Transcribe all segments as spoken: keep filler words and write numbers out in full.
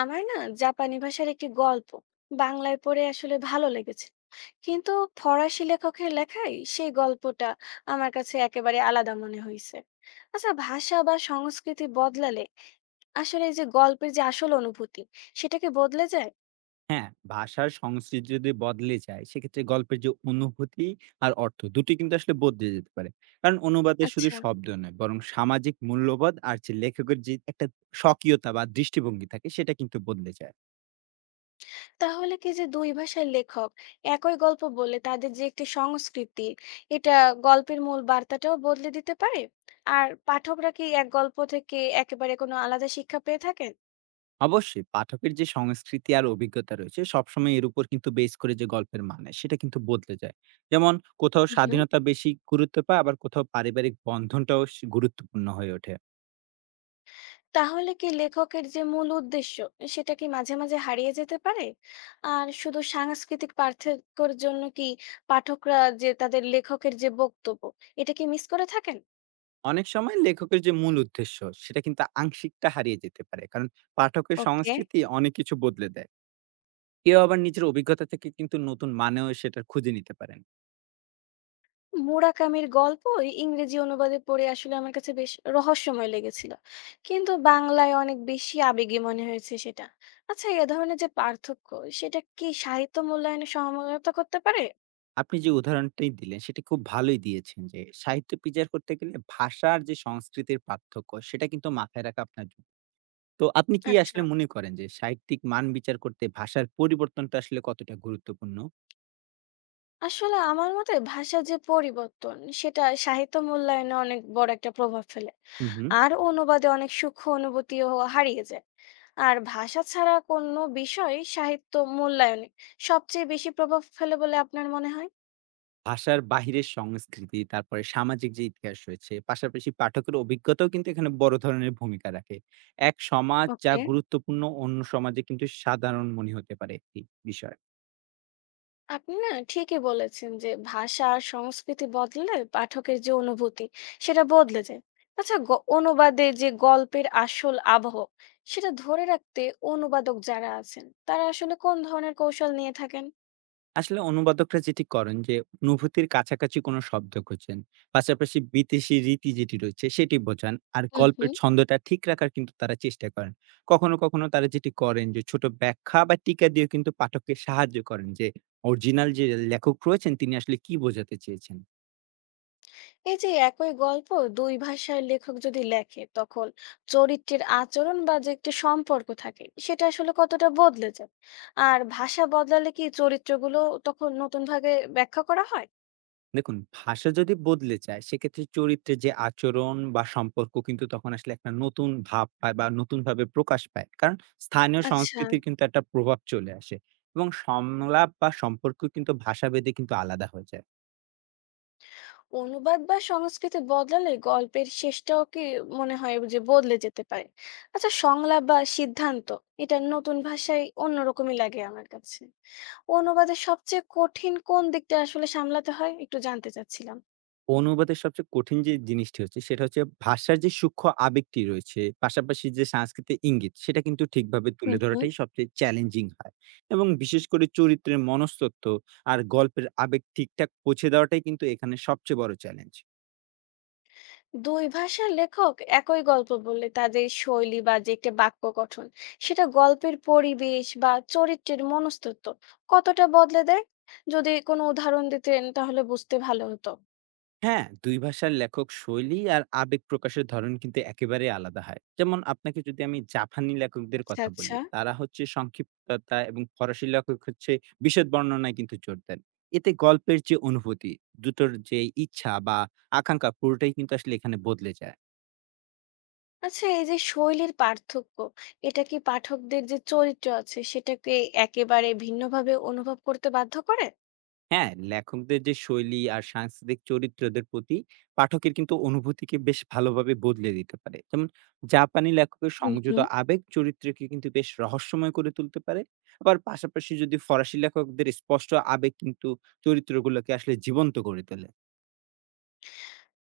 আমার না জাপানি ভাষার একটি গল্প বাংলায় পড়ে আসলে ভালো লেগেছে, কিন্তু ফরাসি লেখকের লেখায় সেই গল্পটা আমার কাছে একেবারে আলাদা মনে হয়েছে। আচ্ছা, ভাষা বা সংস্কৃতি বদলালে আসলে এই যে গল্পের যে আসল অনুভূতি সেটাকে বদলে যায়? হ্যাঁ, ভাষার সংস্কৃতি যদি বদলে যায় সেক্ষেত্রে গল্পের যে অনুভূতি আর অর্থ দুটি কিন্তু আসলে বদলে যেতে পারে। কারণ অনুবাদে শুধু আচ্ছা। শব্দ নয় বরং সামাজিক মূল্যবোধ আর যে লেখকের যে একটা স্বকীয়তা বা দৃষ্টিভঙ্গি থাকে সেটা কিন্তু বদলে যায়। তাহলে কি যে দুই ভাষার লেখক একই গল্প বলে তাদের যে একটি সংস্কৃতি এটা গল্পের মূল বার্তাটাও বদলে দিতে পারে? আর পাঠকরা কি এক গল্প থেকে একেবারে কোনো আলাদা শিক্ষা পেয়ে থাকেন? অবশ্যই পাঠকের যে সংস্কৃতি আর অভিজ্ঞতা রয়েছে সবসময় এর উপর কিন্তু বেস করে যে গল্পের মানে সেটা কিন্তু বদলে যায়। যেমন কোথাও স্বাধীনতা বেশি গুরুত্ব পায় আবার কোথাও পারিবারিক বন্ধনটাও স গুরুত্বপূর্ণ হয়ে ওঠে। তাহলে কি লেখকের যে মূল উদ্দেশ্য সেটা কি মাঝে মাঝে হারিয়ে যেতে পারে? আর শুধু সাংস্কৃতিক পার্থক্যের জন্য কি পাঠকরা যে তাদের লেখকের যে বক্তব্য এটা কি মিস করে থাকেন? অনেক সময় লেখকের যে মূল উদ্দেশ্য সেটা কিন্তু আংশিকটা হারিয়ে যেতে পারে কারণ পাঠকের ওকে। সংস্কৃতি অনেক কিছু বদলে দেয়। কেউ আবার নিজের অভিজ্ঞতা থেকে কিন্তু নতুন মানেও সেটা খুঁজে নিতে পারেন। মুরাকামির গল্প ইংরেজি অনুবাদে পড়ে আসলে আমার কাছে বেশ রহস্যময় লেগেছিল, কিন্তু বাংলায় অনেক বেশি আবেগী মনে হয়েছে সেটা। আচ্ছা, এ ধরনের যে পার্থক্য সেটা কি সাহিত্য মূল্যায়নে সহায়তা করতে পারে? আপনি যে উদাহরণটি দিলেন সেটা খুব ভালোই দিয়েছেন যে সাহিত্য বিচার করতে গেলে ভাষার যে সংস্কৃতির পার্থক্য সেটা কিন্তু মাথায় রাখা আপনার জন্য। তো আপনি কি আচ্ছা, আসলে মনে করেন যে সাহিত্যিক মান বিচার করতে ভাষার পরিবর্তনটা আসলে কতটা গুরুত্বপূর্ণ? আসলে আমার মতে ভাষার যে পরিবর্তন সেটা সাহিত্য মূল্যায়নে অনেক বড় একটা প্রভাব ফেলে। হুম হুম আর অনুবাদে অনেক সূক্ষ্ম অনুভূতিও হারিয়ে যায়। আর ভাষা ছাড়া কোনো বিষয় সাহিত্য মূল্যায়নে সবচেয়ে বেশি প্রভাব ফেলে বলে আপনার মনে হয়? ভাষার বাহিরের সংস্কৃতি, তারপরে সামাজিক যে ইতিহাস রয়েছে, পাশাপাশি পাঠকের অভিজ্ঞতাও কিন্তু এখানে বড় ধরনের ভূমিকা রাখে। এক সমাজ যা ওকে। গুরুত্বপূর্ণ অন্য সমাজে কিন্তু সাধারণ মনে হতে পারে একটি বিষয়। আপনি না ঠিকই বলেছেন যে ভাষা আর সংস্কৃতি বদলে পাঠকের যে অনুভূতি সেটা বদলে যায়। আচ্ছা, গ- অনুবাদে যে গল্পের আসল আবহ সেটা ধরে রাখতে অনুবাদক যারা আছেন তারা আসলে কোন ধরনের কৌশল নিয়ে থাকেন? আসলে অনুবাদকরা যেটি করেন যে অনুভূতির কাছাকাছি কোনো শব্দ খোঁজেন। পাশাপাশি বিদেশি রীতি যেটি রয়েছে সেটি বোঝান। আর হুম গল্পের হুম। ছন্দটা ঠিক রাখার কিন্তু তারা চেষ্টা করেন। কখনো, কখনো তারা যেটি করেন যে ছোট ব্যাখ্যা বা টিকা দিয়েও কিন্তু পাঠককে সাহায্য করেন যে অরিজিনাল যে লেখক রয়েছেন তিনি আসলে কি বোঝাতে চেয়েছেন। এই যে একই গল্প দুই ভাষার লেখক যদি লেখে তখন চরিত্রের আচরণ বা যে একটা সম্পর্ক থাকে সেটা আসলে কতটা বদলে যায়? আর ভাষা বদলালে কি চরিত্রগুলো তখন নতুন ভাবে ব্যাখ্যা করা হয়? দেখুন, ভাষা যদি বদলে যায় সেক্ষেত্রে চরিত্রের যে আচরণ বা সম্পর্ক কিন্তু তখন আসলে একটা নতুন ভাব পায় বা নতুনভাবে প্রকাশ পায়। কারণ স্থানীয় আচ্ছা। সংস্কৃতির কিন্তু একটা প্রভাব চলে আসে এবং সংলাপ বা সম্পর্ক কিন্তু ভাষাভেদে কিন্তু আলাদা হয়ে যায়। অনুবাদ বা সংস্কৃতি বদলালে গল্পের শেষটাও কি মনে হয় যে বদলে যেতে পারে? আচ্ছা, সংলাপ বা সিদ্ধান্ত এটা নতুন ভাষায় অন্যরকমই লাগে আমার কাছে। অনুবাদের সবচেয়ে কঠিন কোন দিকটা আসলে সামলাতে হয় একটু জানতে চাচ্ছিলাম। অনুবাদের সবচেয়ে কঠিন যে জিনিসটি হচ্ছে সেটা হচ্ছে ভাষার যে সূক্ষ্ম আবেগটি রয়েছে, পাশাপাশি যে সাংস্কৃতিক ইঙ্গিত সেটা কিন্তু ঠিকভাবে তুলে হুম হুম। ধরাটাই সবচেয়ে চ্যালেঞ্জিং হয়। এবং বিশেষ করে চরিত্রের মনস্তত্ত্ব আর গল্পের আবেগ ঠিকঠাক পৌঁছে দেওয়াটাই কিন্তু এখানে সবচেয়ে বড় চ্যালেঞ্জ। দুই ভাষার লেখক একই গল্প বললে তাদের শৈলী বা যে একটা বাক্য গঠন সেটা গল্পের পরিবেশ বা চরিত্রের মনস্তত্ত্ব কতটা বদলে দেয়? যদি কোনো উদাহরণ দিতেন তাহলে বুঝতে ভালো হতো। হ্যাঁ, দুই ভাষার লেখক শৈলী আর আবেগ প্রকাশের ধরন কিন্তু একেবারেই আলাদা হয়। যেমন আপনাকে যদি আমি জাপানি লেখকদের আচ্ছা, কথা আচ্ছা। বলি, তারা হচ্ছে সংক্ষিপ্ততা এবং ফরাসি লেখক হচ্ছে বিশদ বর্ণনায় কিন্তু জোর দেন। এতে গল্পের যে অনুভূতি, দুটোর যে ইচ্ছা বা আকাঙ্ক্ষা পুরোটাই কিন্তু আসলে এখানে বদলে যায়। আচ্ছা, এই যে শৈলীর পার্থক্য, এটা কি পাঠকদের যে চরিত্র আছে সেটাকে একেবারে ভিন্নভাবে অনুভব করতে বাধ্য করে? হ্যাঁ, লেখকদের যে শৈলী আর সাংস্কৃতিক চরিত্রদের প্রতি পাঠকের কিন্তু অনুভূতিকে বেশ ভালোভাবে বদলে দিতে পারে। যেমন জাপানি লেখকের হুম সংযত হুম। আবেগ চরিত্রকে কিন্তু বেশ রহস্যময় করে তুলতে পারে। আবার পাশাপাশি যদি ফরাসি লেখকদের স্পষ্ট আবেগ কিন্তু চরিত্রগুলোকে আসলে জীবন্ত করে তোলে।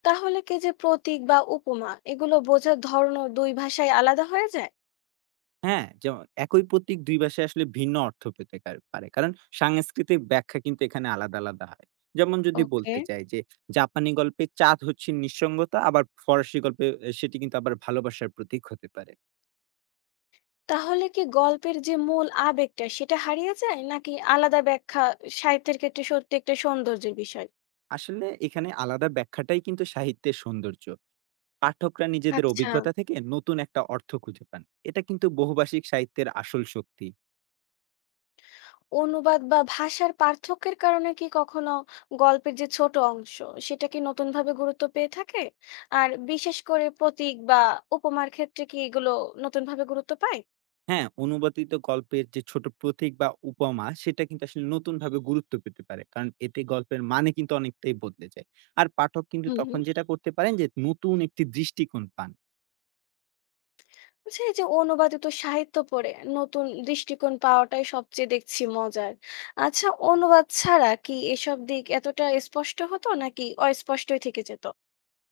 তাহলে কি যে প্রতীক বা উপমা এগুলো বোঝার ধরনও দুই ভাষায় আলাদা হয়ে যায়? হ্যাঁ, যেমন একই প্রতীক দুই ভাষায় আসলে ভিন্ন অর্থ পেতে কার পারে। কারণ সাংস্কৃতিক ব্যাখ্যা কিন্তু এখানে আলাদা, আলাদা হয়। যেমন যদি ওকে। বলতে চাই যে জাপানি গল্পে চাঁদ হচ্ছে নিঃসঙ্গতা, আবার ফরাসি গল্পে এ সেটি কিন্তু আবার ভালোবাসার প্রতীক হতে পারে। তাহলে কি গল্পের যে মূল আবেগটা সেটা হারিয়ে যায় নাকি আলাদা ব্যাখ্যা সাহিত্যের ক্ষেত্রে সত্যি একটা সৌন্দর্যের বিষয়? আসলে এখানে আলাদা ব্যাখ্যাটাই কিন্তু সাহিত্যের সৌন্দর্য। পাঠকরা নিজেদের আচ্ছা। অভিজ্ঞতা থেকে নতুন একটা অর্থ খুঁজে পান। এটা কিন্তু বহুভাষিক সাহিত্যের আসল শক্তি। অনুবাদ বা ভাষার পার্থক্যের কারণে কি কখনো গল্পের যে ছোট অংশ সেটা কি নতুনভাবে গুরুত্ব পেয়ে থাকে? আর বিশেষ করে প্রতীক বা উপমার ক্ষেত্রে কি এগুলো নতুনভাবে গুরুত্ব পায়? হ্যাঁ, অনুবাদিত গল্পের যে ছোট প্রতীক বা উপমা সেটা কিন্তু আসলে নতুনভাবে গুরুত্ব পেতে পারে। কারণ এতে গল্পের মানে কিন্তু অনেকটাই বদলে যায়। আর পাঠক কিন্তু হুম তখন হুম। যেটা করতে পারেন যে নতুন একটি দৃষ্টিকোণ পান। আচ্ছা, এই যে অনুবাদিত সাহিত্য পড়ে নতুন দৃষ্টিকোণ পাওয়াটাই সবচেয়ে দেখছি মজার। আচ্ছা, অনুবাদ ছাড়া কি এসব দিক এতটা স্পষ্ট হতো নাকি অস্পষ্টই থেকে যেত?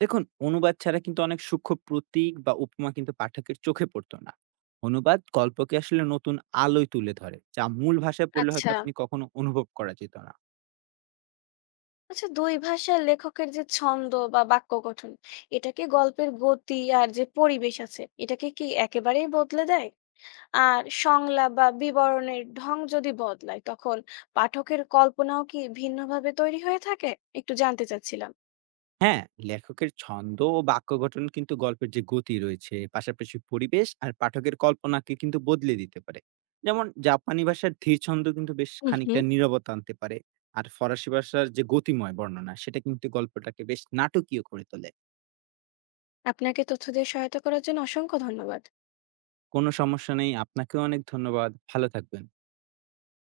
দেখুন, অনুবাদ ছাড়া কিন্তু অনেক সূক্ষ্ম প্রতীক বা উপমা কিন্তু পাঠকের চোখে পড়তো না। অনুবাদ গল্পকে আসলে নতুন আলোয় তুলে ধরে, যা মূল ভাষায় পড়লে হয়তো আচ্ছা, আপনি কখনো অনুভব করা যেত না। আচ্ছা, দুই ভাষার লেখকের যে ছন্দ বা বাক্য গঠন, এটা কি গল্পের গতি আর যে পরিবেশ আছে, এটাকে কি একেবারেই বদলে দেয়? আর সংলাপ বা বিবরণের ঢং যদি বদলায়, তখন পাঠকের কল্পনাও কি ভিন্নভাবে তৈরি হয়ে থাকে? একটু জানতে চাচ্ছিলাম। হ্যাঁ, লেখকের ছন্দ ও বাক্য গঠন কিন্তু গল্পের যে গতি রয়েছে পাশাপাশি পরিবেশ আর পাঠকের কল্পনাকে কিন্তু বদলে দিতে পারে। যেমন জাপানি ভাষার ধীর ছন্দ কিন্তু বেশ হুম, হুম। খানিকটা নীরবতা আনতে পারে। আর ফরাসি ভাষার যে গতিময় বর্ণনা সেটা কিন্তু গল্পটাকে বেশ নাটকীয় করে তোলে। আপনাকে তথ্য দিয়ে সহায়তা করার জন্য অসংখ্য ধন্যবাদ। কোনো সমস্যা নেই। আপনাকেও অনেক ধন্যবাদ। ভালো থাকবেন।